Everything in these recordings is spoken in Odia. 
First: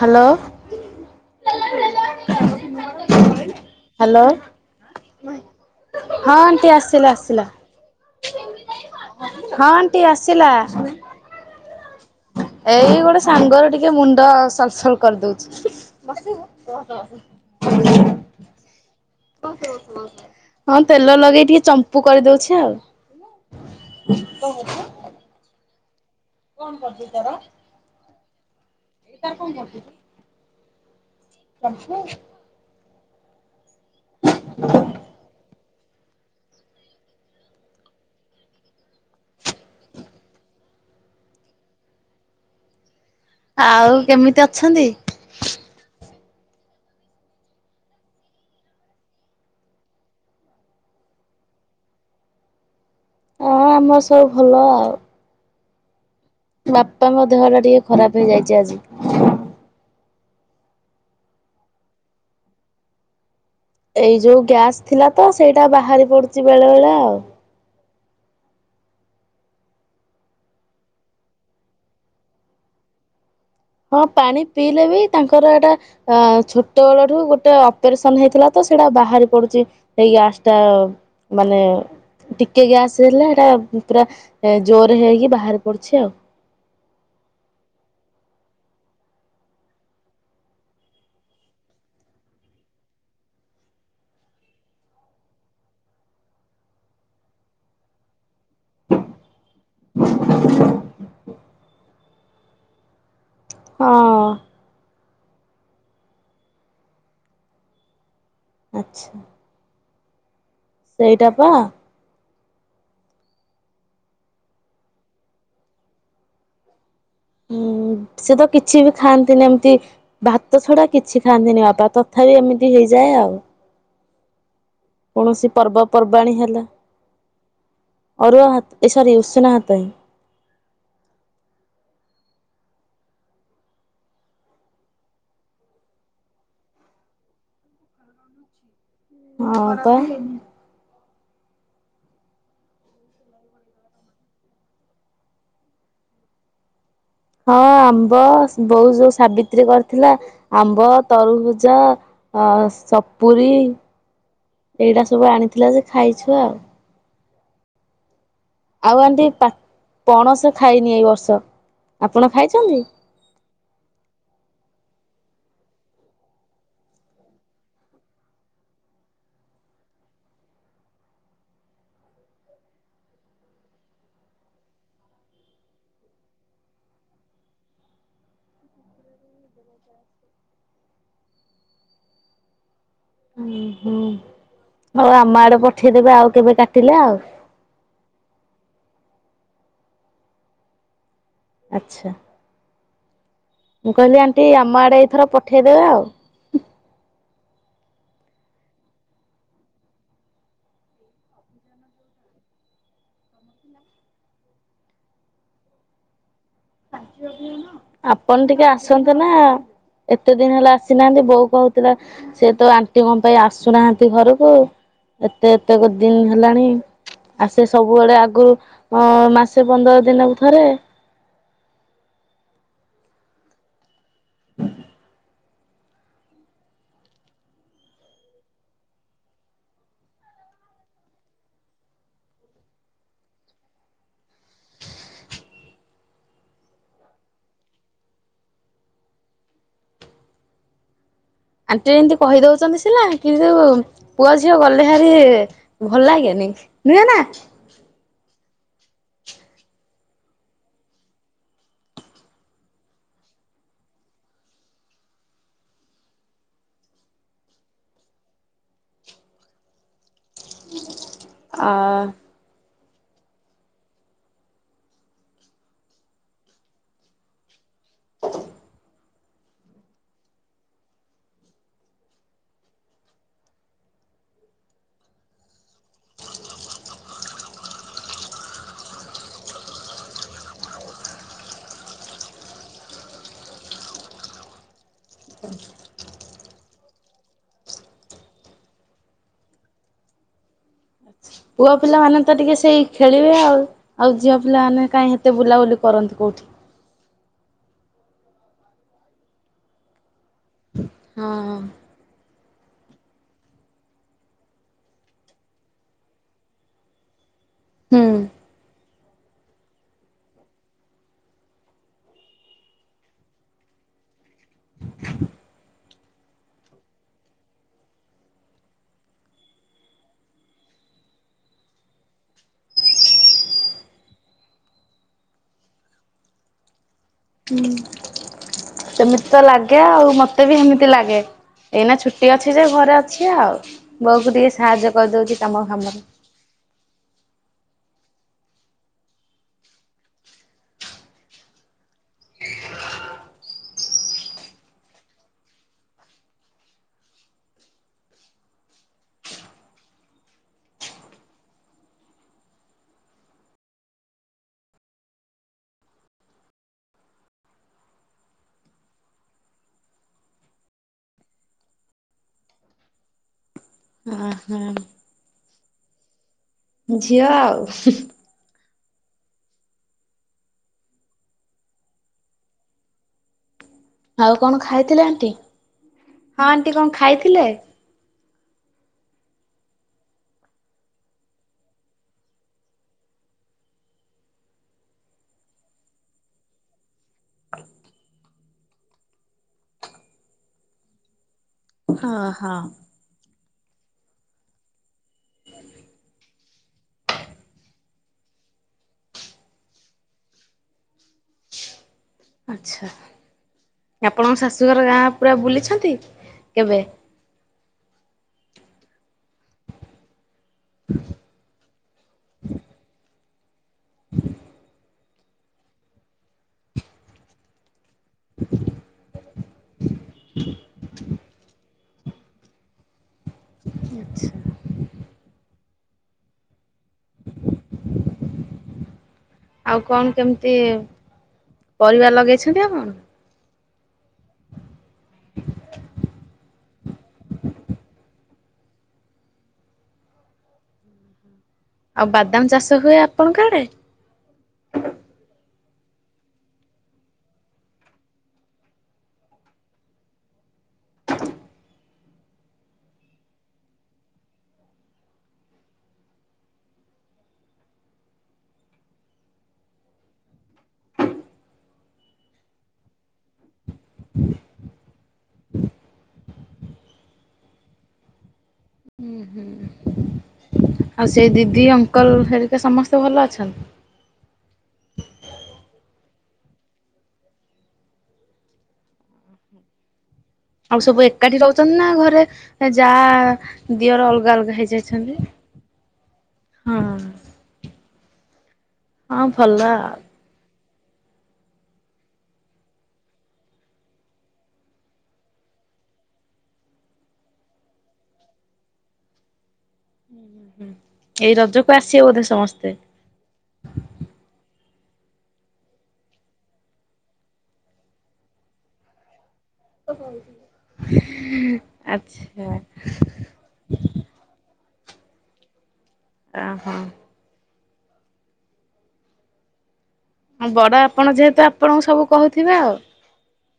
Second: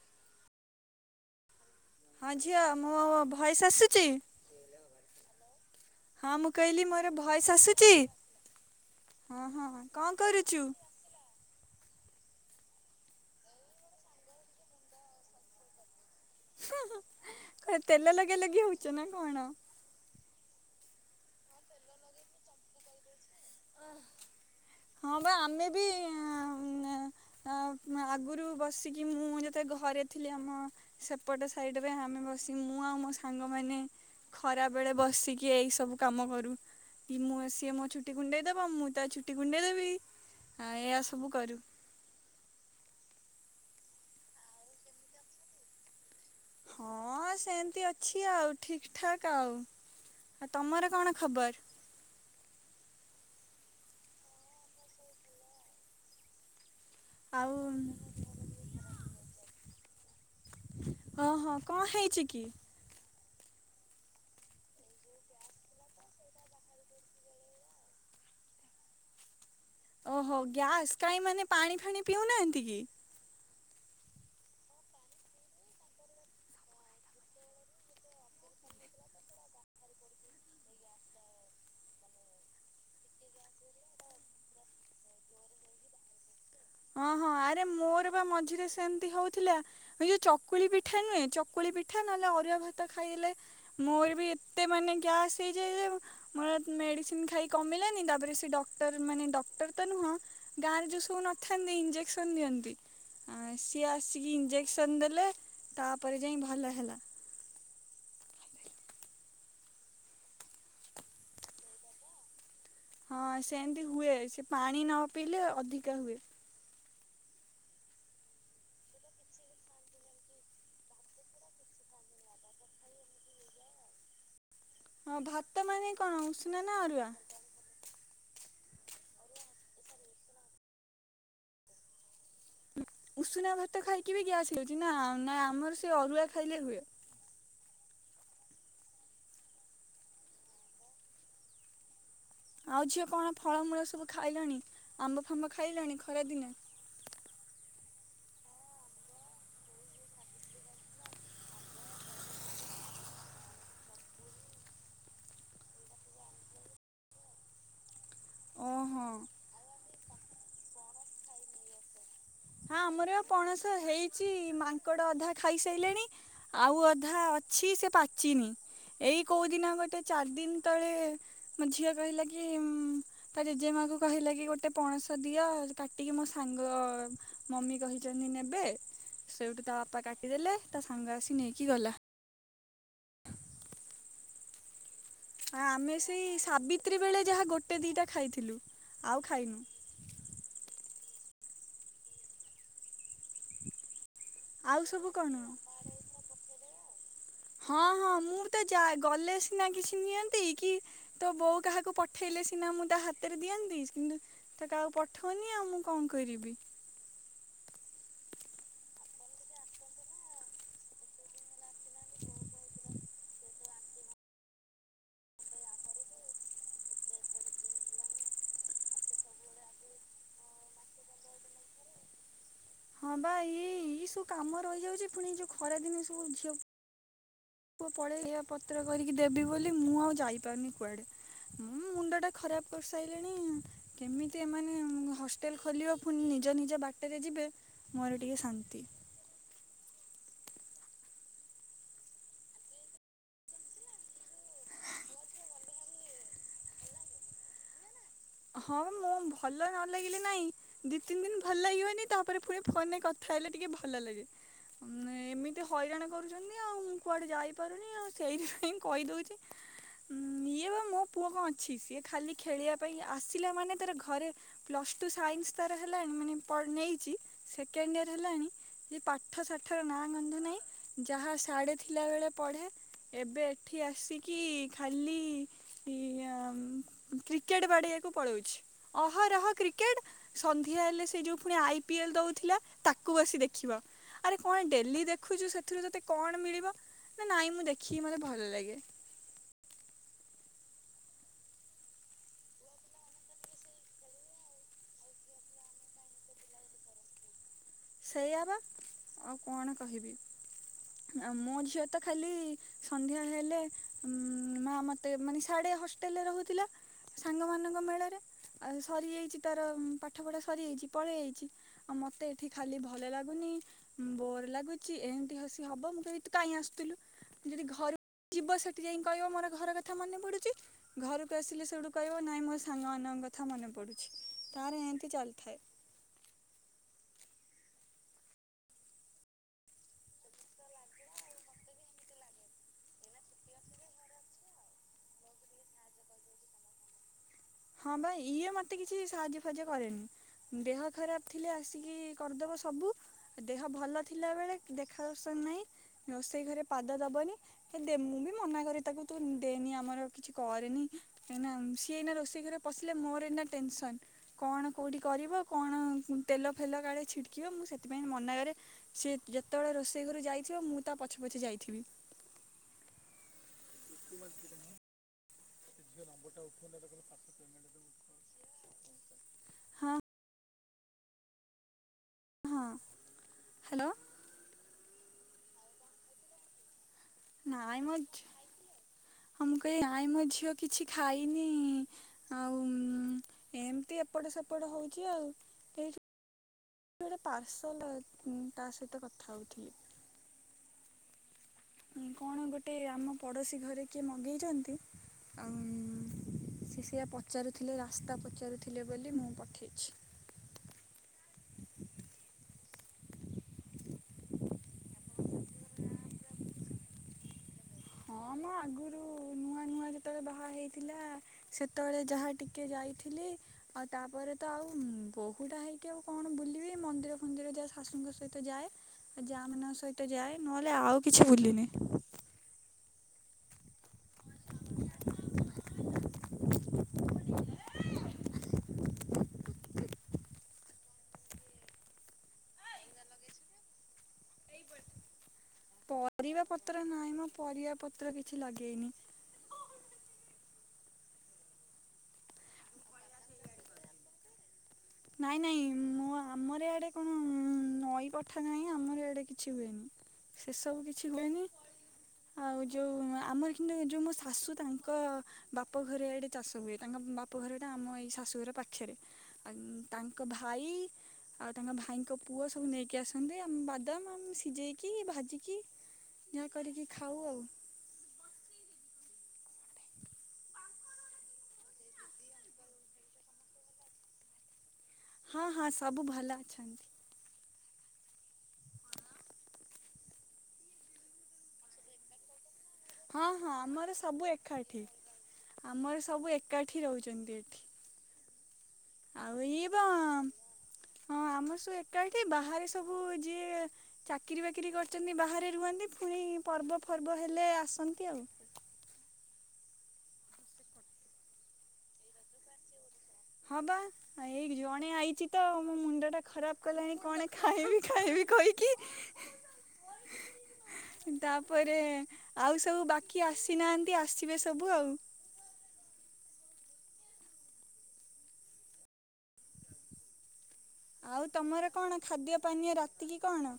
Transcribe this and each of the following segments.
ହାଲୋ। ହଁ ଝିଅ ମୋ ଭଏସ ଆସୁଛି? ହ୍ୟାଲୋ ହଁ ମୁଁ ଆଣ୍ଟି କଇଲି ଆସିଲା ମୋର ଆସିଲା ଭଏସ ଆସୁଚି? ହଁ ହଁ ଆଣ୍ଟି କଣ ଆସିଲା କରୁଚୁ? ଏଇ ଗୋଟେ ସାଙ୍ଗର ଟିକେ ମୁଣ୍ଡ ସଲସଲ କରିଦୋଉଛି। ଖ ତେଲ ଲଗିଆ ଲାଗିଆ ହଉଚ [inaudible] ହଁ ତେଲ ଲଗେଇ ଟିକେ ଚମ୍ପୁ କରିଦଉଛି ଆଉ। [inaudible] ହଁ ବା ଆମେ କଣ କରୁଚନ୍ତି ଆ [inaudible] ମୁ ଆଗରୁ ବସିକି ମୁଁ ଯେତେ ଘରେ ଥିଲି ଆମ ସେପଟ ସାଇଟ୍ ରେ ପାଇଁ ଆମେ ବ ସି ମୁଁ ଆଉ ମୋ ସାଙ୍ଗମାନେ ଖରାବେଳେ ବସିକି ଏଇସବୁ କାମ କରୁ କି ମୁଁ ସିଏ ମୋ ଛୁଟି କୁଣ୍ଡେଇଦବ ମୁଁ ତା ଚୁଟି କୁଣ୍ଡେଇ ଦେବି ଆ ଏୟଆ ସବୁ କରୁ। ଆଉ କେମିତି ଅଛନ୍ତି? ହଁ ସେମିତି ଅଛି ଆଉ ଠିକ୍ ଠାକ୍ ଆଉ ଆଉ ତମର କଣ ଖବର? ଅ ଆମର ସବୁ ଭଲ ଆଉ। ବାପା ଙ୍କ ଦେହ ଆଉ ଟା ଟିକେ ଖରାପ ହେଇଯାଇଛି ଆଜି। ହଁ ହଁ କଣ ହେଇଚି କି? ଏଇ ଯୋଉ ଗ୍ୟାସ୍ ଥିଲା ତ ସେଇଟା ବାହାରି ପଡୁଛି ବେଳେ ବେଳେ ଆଉ। ଓହୋ ଗ୍ୟାସ୍ କାହିଁ ମାନେ ପାଣି ଫାଣି ପିଉନାହାନ୍ତି କି? ହଁ ପାଣି ପିଇଲେ ବି ତାଙ୍କର ଏଟା ଅ ଛୋଟବେଳଠୁ ଗୋଟେ ଅପରେସନ୍ ହେଇଥିଲା ତ ସେଇଟା ବାହାରି ପଡୁଚି। ସେଇ ଗ୍ୟାସ ଟା ମାନେ। ଟିକେ ଗ୍ୟାସ ହେଲା ଏଟା ପୁରା ଜୋରେ ହେଇକି ବାହାରି ପଡୁଚି ଆଉ। ହଁ, ହଁ ଆରେ ମୋର ବା ମଝିରେ ସେମିତି ହଉଥିଲା। ଏଇ ଯୋଉ ଚକୁଳି ପିଠା ନୁହେଁ ଚକୁଳି ପିଠା ନହେଲେ ଅରୁଆ ଭାତ ଖାଇଲେ। ମୋର ବି ଏତେ ମାନେ ଗ୍ୟାସ ହେଇଯାଏ ଯେ। ମୋର ମେଡିସିନ୍ ଖାଇ କମିଲାନି ତାପରେ ସେ ଡକ୍ଟର ମାନେ। ଡକ୍ଟର ତ ନୁହଁ। ଗାଁରେ ଯୋଉ ସବୁ ନଥାନ୍ତି ଇଞ୍ଜେକ୍ସନ୍ ଦିଅନ୍ତି। ଆ ସିଏ ହଁ ଆସିକି ଇଞ୍ଜେକ୍ସନ୍ ଦେଲେ ତାପରେ ଯାଇ ଭଲ ହେଲା। ଆଚ୍ଛା। ସେଇଟା ପା। ହଁ, ସେମିତି ହୁଏ। ସେ ପାଣି ନ ପିଇଲେ ଅଧିକା ହୁଏ। ହୁଁ, ସେ ତ କିଛି ବି ଖାଆନ୍ତିନି ଏମିତି। ଭାତ ଛଡା କିଛି ଖାଆନ୍ତିନି ବାପା, ତଥାପି ଏମିତି ହେଇଯାଏ ଆଉ। ହଁ କୌଣସି ଭାତ ମାନେ କଣ ପର୍ବପର୍ବାଣିୀ ଉଷୁନା ହେଲା, ନା ଅରୁଆ ଅରୁଆ ଭାତ ଏ ସରୀ ଉଷୁନା ଭାତ ହିଁ। ଉଷୁନା ଭାତ ଖାଇକି ବି ଗ୍ୟାସ୍ ହେଉଚି ନା? ନା ଆମର ସେ ଅରୁଆ ଖାଇଲେ ହୁଏ। ଅଛି [inaudible] ହଁ, ତ। ଆଉ ଝିଅ କଣ ଫଳମୂଳ ସବୁ ଖାଇଲଣି? ଆମ୍ବ, ଫାମ୍ବ ଖାଇଲଣି ଖରାଦିନେ? ହଁ, ଆମ୍ବ ବୋଉ ଯୋଉ ସାବିତ୍ରୀ କରିଥିଲା ଆମ୍ବ, ତରୁଭୁଜ। ଅ ସପୁୁରୀ ଏଇଟା ସବୁ ଆଣିଥିଲା ଯେ ଖାଇଛୁ ଆଉ। ଆଉ ଓହୋ ଆଣ୍ଟି ପଣସ ଖାଇନି ଏଇ ବର୍ଷ ଆପଣ ହଁ ଖାଇଚନ୍ତି? ଆମର ପଣସ ହେଇଚି ମାଙ୍କଡ଼ ଅଧା ଖାଇସାଇଲେଣି। ଆଉ ଅଧା ଅଛି ସେ ପାଚିନି। ଏଇ କୋଉଦିନ ଗୋଟେ ଚାରି ଦିନ୍ ତଳେ। ମୋ ଝିଅ କହିଲା କି, ତା ଜେଜେମା କୁ କହିଲା କି ଗୋଟେ ପଣସ। ଦିଅ କାଟିକି ମୋ ସାଙ୍ଗ ମମି କହିଚନ୍ତି ନେବେ। ସେଇଠୁ ତା ବାପା କାଟିଦେଲେ। ତା ସାଙ୍ଗ ଆସି ନେଇକି ଗଲା। ହୁଁ, ହୁଁ ହଉ ଆମ ଆଡେ ଆଉ ଆମେ ପଠେଇଦେବେ ସେଇ ଆଉ କେବେ କାଟିଲେ ସାବିତ୍ରୀ ଆଉ। ବେଳେ ଯାହା ଗୋଟେ, ଦିଇଟା ଖାଇଥିଲୁ ଆଉ ଖାଇନୁ। ଆଚ୍ଛା। ମୁଁ କହିଲି ଆଣ୍ଟି ଆଉ ଆମ ଆଡ଼େ ସବୁ ଏଇଥର କଣ ପଠେଇଦେବେ ଆଉ। ହଁ, ହଁ ମୁଁ ତ ଗଲେ ସିନା କିଛି ନିଅନ୍ତି କି। ତୋ ବୋଉ କାହାକୁ ପଠେଇଲେ ସିନା ମୁଁ ତା ହାତରେ ଦିଅନ୍ତି। କିନ୍ତୁ। ସେ ତ କାହାକୁ ପଠଉନି ଆଉ ମୁଁ କଣ କରିବି। ଆପଣ ଟିକେ ଆସନ୍ତୁ ନା? ଏତେ ଦିନି ହେଲା ଆସିନାହାନ୍ତି ବୋଉ କହୁଥିଲା। ସେ ତୋ ଆଣ୍ଟି କଣ ପାଇଁ ଆସୁନାହାନ୍ତି ଘରକୁ ଏତେ ଏତେ ଦିନ ହେଲାଣି। ଆସେ ସବୁବେଳେ ଆଗୁରୁ ଅ ମାସେ ପନ୍ଦର ଦିନକୁ ଥରେ। ହଁବା, ଇ ଇ ସବୁ କାମ ରହିଯାଉଚି ପୁଣି ଏ ଯୋଉ ଖରା ଦିନେ ସବୁ ଝିଅ। ପୁଅ ପଳେଇ ଏହା ପତ୍ର କରିକି ଦେବି ବୋଲି ମୁଁ ଆଉ ଯାଇପାରୁନି କୁଆଡେ। ମୁଁ ମୁଣ୍ଡ ଟା ଖରାପ କରିସାଇଲେଣି। କେମିତି ଏମାନେ ହଷ୍ଟେଲ ଖୋଲିବ ପୁଣି ନିଜ ନିଜ ବାଟରେ ଯିବେ। ମୋର ଟିକେ ଶାନ୍ତି। ଆଣ୍ଟି ଏମିତି କହିଦଉଚନ୍ତି ସିନା କିନ୍ତୁ। ପୁଅ ଝିଅ ଗଲେ ଭାରି ଭଲ ଲାଗେନି। ନୁହେଁ ନା? ହଁ ମୁଁ ଭଲ ନ ଲାଗିଲି ନାଇଁ। ଦିଇ ତିନି ଦିନ ଭଲ ଲାଗ ହଏନି ତାପରେ ପୁଣି ଫୋନରେ କଥା ହେଲେ ଟିକେ ଭଲ ଲାଗେ। ଏମିତି ହଇରାଣ କରୁଚନ୍ତି ଆଉ ମୁଁ କୁଆଡେ ଯାଇପାରୁନି ଆଉ ସେଇଥିପାଇଁ କହିଦଉଛି। ଇଏ ବା ମୋ ପୁଅ କଣ ଅ ଅଛି ସିଏ ଖାଲି ଖେଳିବା ପାଇଁ ଆସି ପିଲାମାନୋନ ତାର ଘରେ ପ୍ଲସ ଟୁ ସାଇନ୍ସ ତାର ହେଲାଣି ମାନେ ନେଇ ଚି ସେକେଣ୍ଡ ଇୟର ହେଲାଣି ସେ ପା ପାଠ ସାଠ ର ନାଁ ଗନ୍ଧ ନାହିଁ ଯାହା ସାଢେ ଥିଲା ବେଳେ ପଢେ। ଏବେ ଏଠି ଆସିକି ଖାଲି ଇ କ୍ରିକେଟ ବାଡେଇଆକୁ ପଳଉଛି ଅହରହ କ୍ରିକେଟ ସନ୍ଧ୍ୟା ହେଲେ ସେ ଯୋଉ ପୁଣି ଆଇ ପି ଏଲ ଦଉଥିଲା ତାକୁ ବସି ଦେଖିବ। ଆରେ କଣ ଡେଲି ଦେଖୁଛୁ ସେଥିରୁ ଯତେ କଣ ମିଳିବ ନା ନାଇଁ ମୁଁ ଦେଖିକି ମତେ ଭଲ ଲାଗେ। ପୁଅ ପିଲାମାନେ ତ ଟିକେ ସେଇ ଖେଳିବେ ଆଉ। ଆଉ ଝିଅ ପିଲାମାନୋନେ କାହିଁ ଏତେ ବୁଲାବୁଲି କରନ୍ତି କୋଉଠି। ସେଇଆବା ଆଉ କଣ କହିବି। ମୋ ହଁ ଝିଅ ତ ଖାଲି ସନ୍ଧ୍ୟା ହେଲେ ଉ ମା ମତେ ମାନେ ସାଢେ ହ ହୋଟେଲରେ ରହୁଥିଲା ସାଙ୍ଗମାନଙ୍କ ମେଳରେ ହୁଁ ଆଉ ସରିଯାଇଛି ତାର ପାଠ ପଢା ସରିଯାଇଛି ପଳେଇ ଆଇଛି ଆଉ ମତେ ଏଠି ଖାଲି ଭଲ ଲାଗୁନି ବୋର ଲାଗୁଚି ଏମିତି ହସି ହବ ମୁଁ କେମି କାହିଁ ଆସୁଥିଲୁ ଯଦି ଘରୁ ଯିବ ସେଠି ଯାଇ କହିବ ମୋର ଘର କଥା ମନେ ପଡୁଛି ଘରକୁ ଆସିଲେ ସେବଠୁ କହିବ ନାହିଁ ମୋ ସାଙ୍ଗମାନଙ୍କ କଥା ମନେ ପଡ଼ୁଛି ତାର ଏମିତି ଚାଲିଥାଏ। ହୁଁ ସେମିତି ତ ଲାଗେ ଆଉ ମତେ ବି ହେମିତି ଲାଗେ। ଏଇନା ଛୁଟି ଅଛି ଯେ ଘରେ ଅଛି ଆଉ ବୋଉକୁ ଟିକେ ସାହାଯ୍ୟ କରିଦେଉଛି ତମ କାମରେ ହଁ ଭ ଇଏ ମତେ କିଛି ସାହାଯ୍ୟ ଫଜ କରେନି। ଦେହ ଖରାପ ଥିଲେ ଆସିକି କରିଦବ ସବୁ ଦେହ ଭଲ ଥିଲା ବେଳେ ଦେଖା ଦର୍ସନ ନାହିଁ ରୋଷେଇ ଘରେ ପାଦ ଦବନି ହେ ଦେ ମୁଁ ବି ମନାକ ତାକୁ ତୁ ଦେନି ଆମର କିଛି କରେନି କାହିଁକିନା ସିଏଏଇନା ରୋଷେଇ ସେ ଘରେ ପଶିଲେ ମୋର ଏଇ ନାନା ଟେନସନ୍। କଣ କଉଠି କରିବ କଣ ତେଲ ଫେଲ କାଳେ ଛିଟକିବ ମୁଁ ସେଥିପାଇଁ ମନା କରେ ସିଏ ଯେତେବେଳେ ରୋଷେଇ ଘରୁ ଯାଇଥିବ ମୁଁ ତା ପଛେ ପଛେ ଯାଇଥିବି। ଓ ହ। ସେିନ ବଟାଉ ଉପ [unintelligible] ଝିଅ ଆଉ ହଁ। ହଁ ହ୍ୟାଲୋ। ଆଉ କଣ ଖାଇଥିଲେ ଆଣ୍ଟି ହଁ ଆଣ୍ଟି କଣ ଖାଇ ନାଇଁ ମୋ ହ ମୁଁ କହି ନାଇଁ ମୋ ଝିଅ କିଛି ଖାଇନି ଆଉ ଏମିତି ଏପଟ ସେପଟ ହଉଛି ଆଉ। ଗୋଟେ ପାର୍ସଲ ତା ସହିତ କଥା ହଉଥିଲି। ହଁ କଣ ହଁ। ଗୋଟେ ଆମ ପଡୋଶୀ ଘରେ କିଏ ମଗେଇଛନ୍ତି? ଆଉ ସେ ସେଆ ପଚାରୁଥିଲେ ରାସ୍ତା ପଚାରୁଥିଲେ ବୋଲି ମୁଁ ପଠେଇଛି। ଆଚଛା ଆପଣଙ୍କ ଶାଶୁଘର ଗାଁ ପୁରା ବୁଲିଛନ୍ତି କେବେ? ହଁ ମୁ ଆଗରୁ ନୂଆ ନୂଆ ଯେ ଯେତେବେଳେ ବାହା ହେଇଥିଲା ସେତେବେଳେ ଯାହା ଟିକେ ଯାଇଥିଲି। ଆଉ ତାପରେ ତ ଆଉ ବୋହୁଟା ହେଇକି ଆଉ କଣ ବୁଲିବି ମନ୍ଦିର ଫନ୍ଦିରରେ ଯ ଶାଶୁଙ୍କ ସ ସହିତ ଯାଏ ଯାମାନଙ୍କ ସହିତ ଯାଏ ନହେଲେ ଆଉ କିଛି ବୁଲିନି। ଆଚ୍ଛା। [inaudible] ଆଉ କଣ କେମିତି ପରିବା ଲଗେଇଛନ୍ତି ଆପଣ? ପରିବା ପତ୍ର ନାହିଁ ମୋ ପରିବା ପତ୍ର କିଛି ଲାଗେଇନି। ଆଉ ବାଦାମ ଚାଷ ହୁଏ ଆପଣଙ୍କ ଆଡେ। ନାଇଁ ନାଇଁ ମୋ ଆମର ଆଡେ କଣ ନଈ କଠା ନାହିଁ ଆମର ଇଆଡେ କିଛି ହୁଏନି। ସେ ସବୁ କିଛି ହୁଏନି। ଆଉ ଯୋଉଁ ଆମର କିନ୍ତୁ ଯୋଉଁ ମୋ ଶାଶୁ ତାଙ୍କ। ବାପଘରେ ଆଡ଼େ ଚାଷ ହୁଏ ତାଙ୍କ ବାପଘରଟା ଆମ ଏଇ ଶାଶୁଘର ପାଖରେ ଆଉ। ତାଙ୍କ ଭାଇ। ଆଉ ତାଙ୍କ ଭାଇଙ୍କ ପୁଅ ସବୁ ନେଇକି ଆସନ୍ତି ଆମ ବାଦାମ ଆମେ ସିଝେଇକି ଭାଜିକି। ଏୟା କରିକି ଖାଉ ଆଉ। ହୁଁ ହୁଁ। ଆଉ ସେଇ ଦିଦି ଅଙ୍କଲ ହେରିକା ସମସ୍ତେ ଭଲ ଅଛନ୍ତି। ହଁ ହଁ ସବୁ ଭଲ ଅଛନ୍ତି। ଆଉ ସବୁ ଏକାଠି ରହୁଛନ୍ତି ନା ଘରେ ଯା ହଁ ହଁ ଆମର ଦିଅର ସବୁ ଅଲଗା ଅଲଗା ଏକାଠି ହେଇଯାଇଛନ୍ତି। ଆମର ସବୁ ହଁ ଏକାଠି ରହୁଛନ୍ତି ଏଠି। ହଁ ଆଉ ଭଲ ଏଇ ପା ଆଉ ହଁ ଆମର ସବୁ ଏକାଠି ବାହାରେ ସବୁ ଯିଏ। ଚାକିରି ବାକିରି କରିଛନ୍ତି ବାହାରେ ରୁହନ୍ତି ପୁଣି ପର୍ବ ଫର୍ବ ହେଲେ ଆସନ୍ତି ଆଉ। ଏଇ ରଜକୁ ଆସିବେ ବୋଧେ ସମସ୍ତେ। ହଁ ପା। ଏଇ ଜଣେ ଆଇଛି ତ ମୋ ମୁଣ୍ଡ ଟା ଖରାପ କଲାଣି କଣ ଖାଇବି ଖାଇବି କହିକି। [inaudible] ଆଚ୍ଛା। କିଏ ଆସିନାହାନ୍ତି ଆସିବେ ସବୁ ଆଉ। ଓ ହୋ। ହଁ ବଡ ଆପଣ ଯେହେତୁ ଆପଣଙ୍କୁ ସବୁ କହୁଥିବେ ଆଉ। ଟିକି କଣ?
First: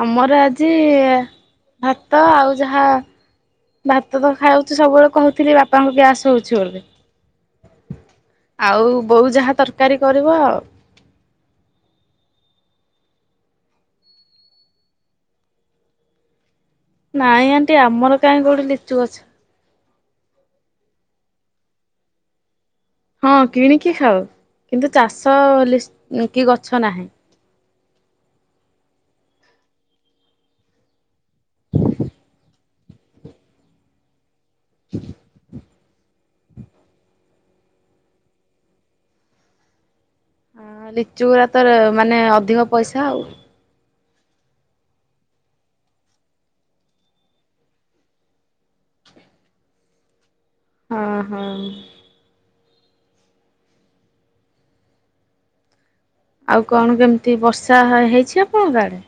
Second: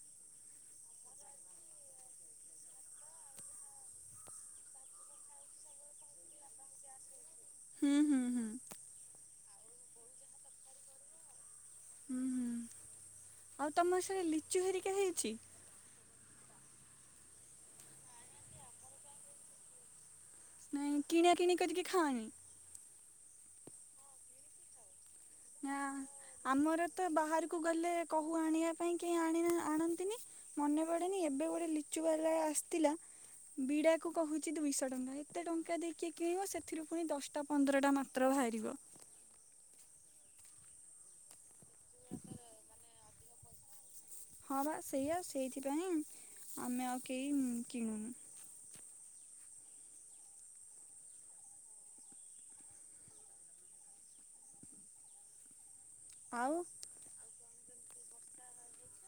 ଆମର ଆଜି ଭାତ ଆଉ ଯାହା। ଭାତ ତ ଖାଉଛି ସବୁବେଳେ କହୁଥିଲି ବାପାଙ୍କୁ ଗ୍ୟାସ୍ ହୋଉଛି ବୋଲି। ହୁଁ ହୁଁ ହୁଁ ଆଉ ବୋଉ ଯାହା ତରକାରୀ କରିବ ଆଉ। ହୁଁ ହୁଁ ଆଉ ତମ ସେରେ ଲିଚୁ ହେରିକା ହେଇଛି। ନାଇଁ ଆଣ୍ଟି ଆମର କାହିଁ କୋଉଠି ଲିଚୁ ଗଛ। ନାଇଁ କିଣା କିଣି କରିକି ଖାଅନି। ହଁ କିଣିକି ଖାଉ କିନ୍ତୁ ଚାଷ ହେଲେ କି ଗଛ ନାହିଁ। କୁ ଗଲେ କହୁ ଆଣିବା ପାଇଁ କେହି ଆଣନ୍ତିନି। ମନେ ପଡେନି ଏବେ ଗୋଟେ ଲିଚୁ ବାଲା ଆସିଥିଲା ବିଡା। ତାକୁ କହୁଛି ଦୁଇଶହ ଟଙ୍କା ଏତେ ଟଙ୍କା ଦେଇକି କିଏ କିଣିବ ସେଥିରୁ ପୁଣି ଦଶଟା ପନ୍ଦର ଟା ମାତ୍ର ବାହାରିବ। ହଁ ଲିଚୁ ଗୁରା ତ ମାନେ ଅଧିକ ପଇସା ଆଉ। ହଁ ବା ସେୟା ସେଇଥିପାଇଁ ଆମେ ଆଉ କେହି କିଣୁନୁ।। ହଁ ହଁ। ଆଉ କଣ କେମିତି ବର୍ଷା ହେଇଛି ଆପଣଙ୍କ ଆଡେ।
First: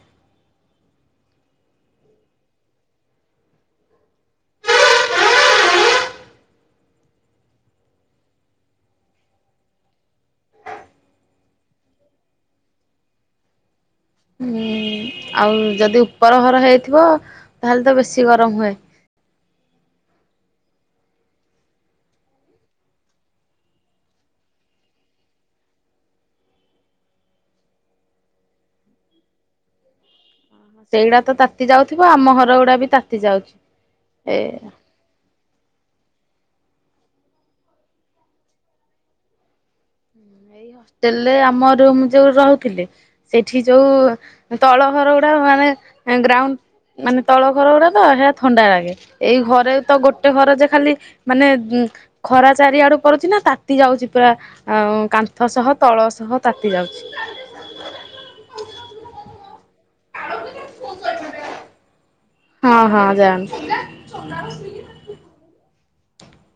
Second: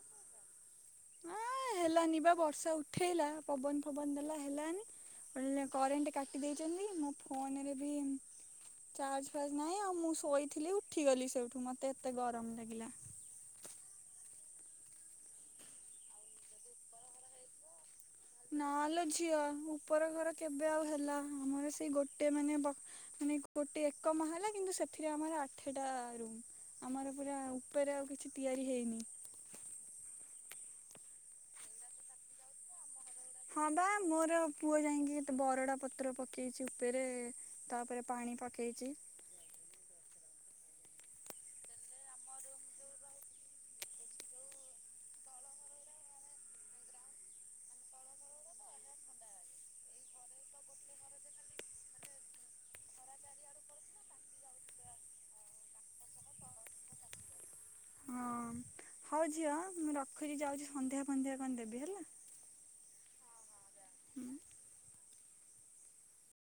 ଆ ହେଲାନି ବା ବର୍ଷା ଉଠେଇଲା ପବନ ଫବନ ଦେଲା ହେଲାନି। ହେଲେ କରେଣ୍ଟ କାଟି ଦେଇଛନ୍ତି ମୋ ଫୋନରେ ବି। ଚାର୍ଜ ଫାର୍ଜ ନାହିଁ ଆଉ ମୁଁ ଶୋଇଥିଲି ଉଠିଗଲି ସେଇଠୁ ମତେ ଏତେ ଗରମ ଲାଗିଲା। ହୁଁ ଆଉ ଯଦି ଉପର ଘର ହେଇଥିବ ତାହେଲେ ତ ବେଶି ଗରମ ହୁଏ। ହେଲେ ଝିଅ ମୁଁ ଉପର ଘର କେବେ ଆଉ ହେଲା ଆମର ସେଇ ଗୋଟେ ମାନେ ବ ମାନେ ଗୋଟେ ଏକ ମାହେଲା କିନ୍ତୁ ସେଥିରେ ଆମର ଆଠଟା ରୁମ୍। ଆମର ପୁରା ଉପରେ ଆଉ କିଛି ତିଆରି ହେଇନି। ହଁ ସେଇଗୁଡା ତ ତାତି ଯାଉଥିବ ଆମ ଘରଗୁଡା ବି ତା ହଁ ବା ମୋର ପୁଅ ଯାଇଁକି ତ ବରଡ଼ା ପତ୍ର ପକେଇଛି ଉପରେ ତାପରେ ପାଣି ପକେଇଛି। ଏଇ ହଷ୍ଟେଲରେ ଆମ ରୁମ୍ ଯୋଉ ରହୁଥିଲେ ସେଠି ଯୋଉ ତଳ ଘର ଗୁଡା ମାନେ ଗ୍ରାଉଣ୍ଡ ମାନେ ତଳ ଘର ଗୁଡା ତ ହେରା ଥଣ୍ଡା ଲାଗେ ଏଇ ଘରେ ତ ଗୋଟେ ଘରେ ଯେ ଖାଲି ମାନେ ଉ ଖରା ଚାରିଆଡୁ କରୁଛି ନା ତାତି ଯାଉଛି ପୁରା ଆ କା ନ୍ଥ ସହ ତଳ ସହ ତାତି ଯାଉଛି। ହଁ ହଉ ଝିଅ ମୁଁ ରଖୁଛି ଯାଉଛି ସନ୍ଧ୍ୟା ଫନ୍ଧ୍ୟା କଣ ଦେବି ହେଲା। ହଁ ହଁ ଜାଆନ୍ତୁ। ହୁଁ।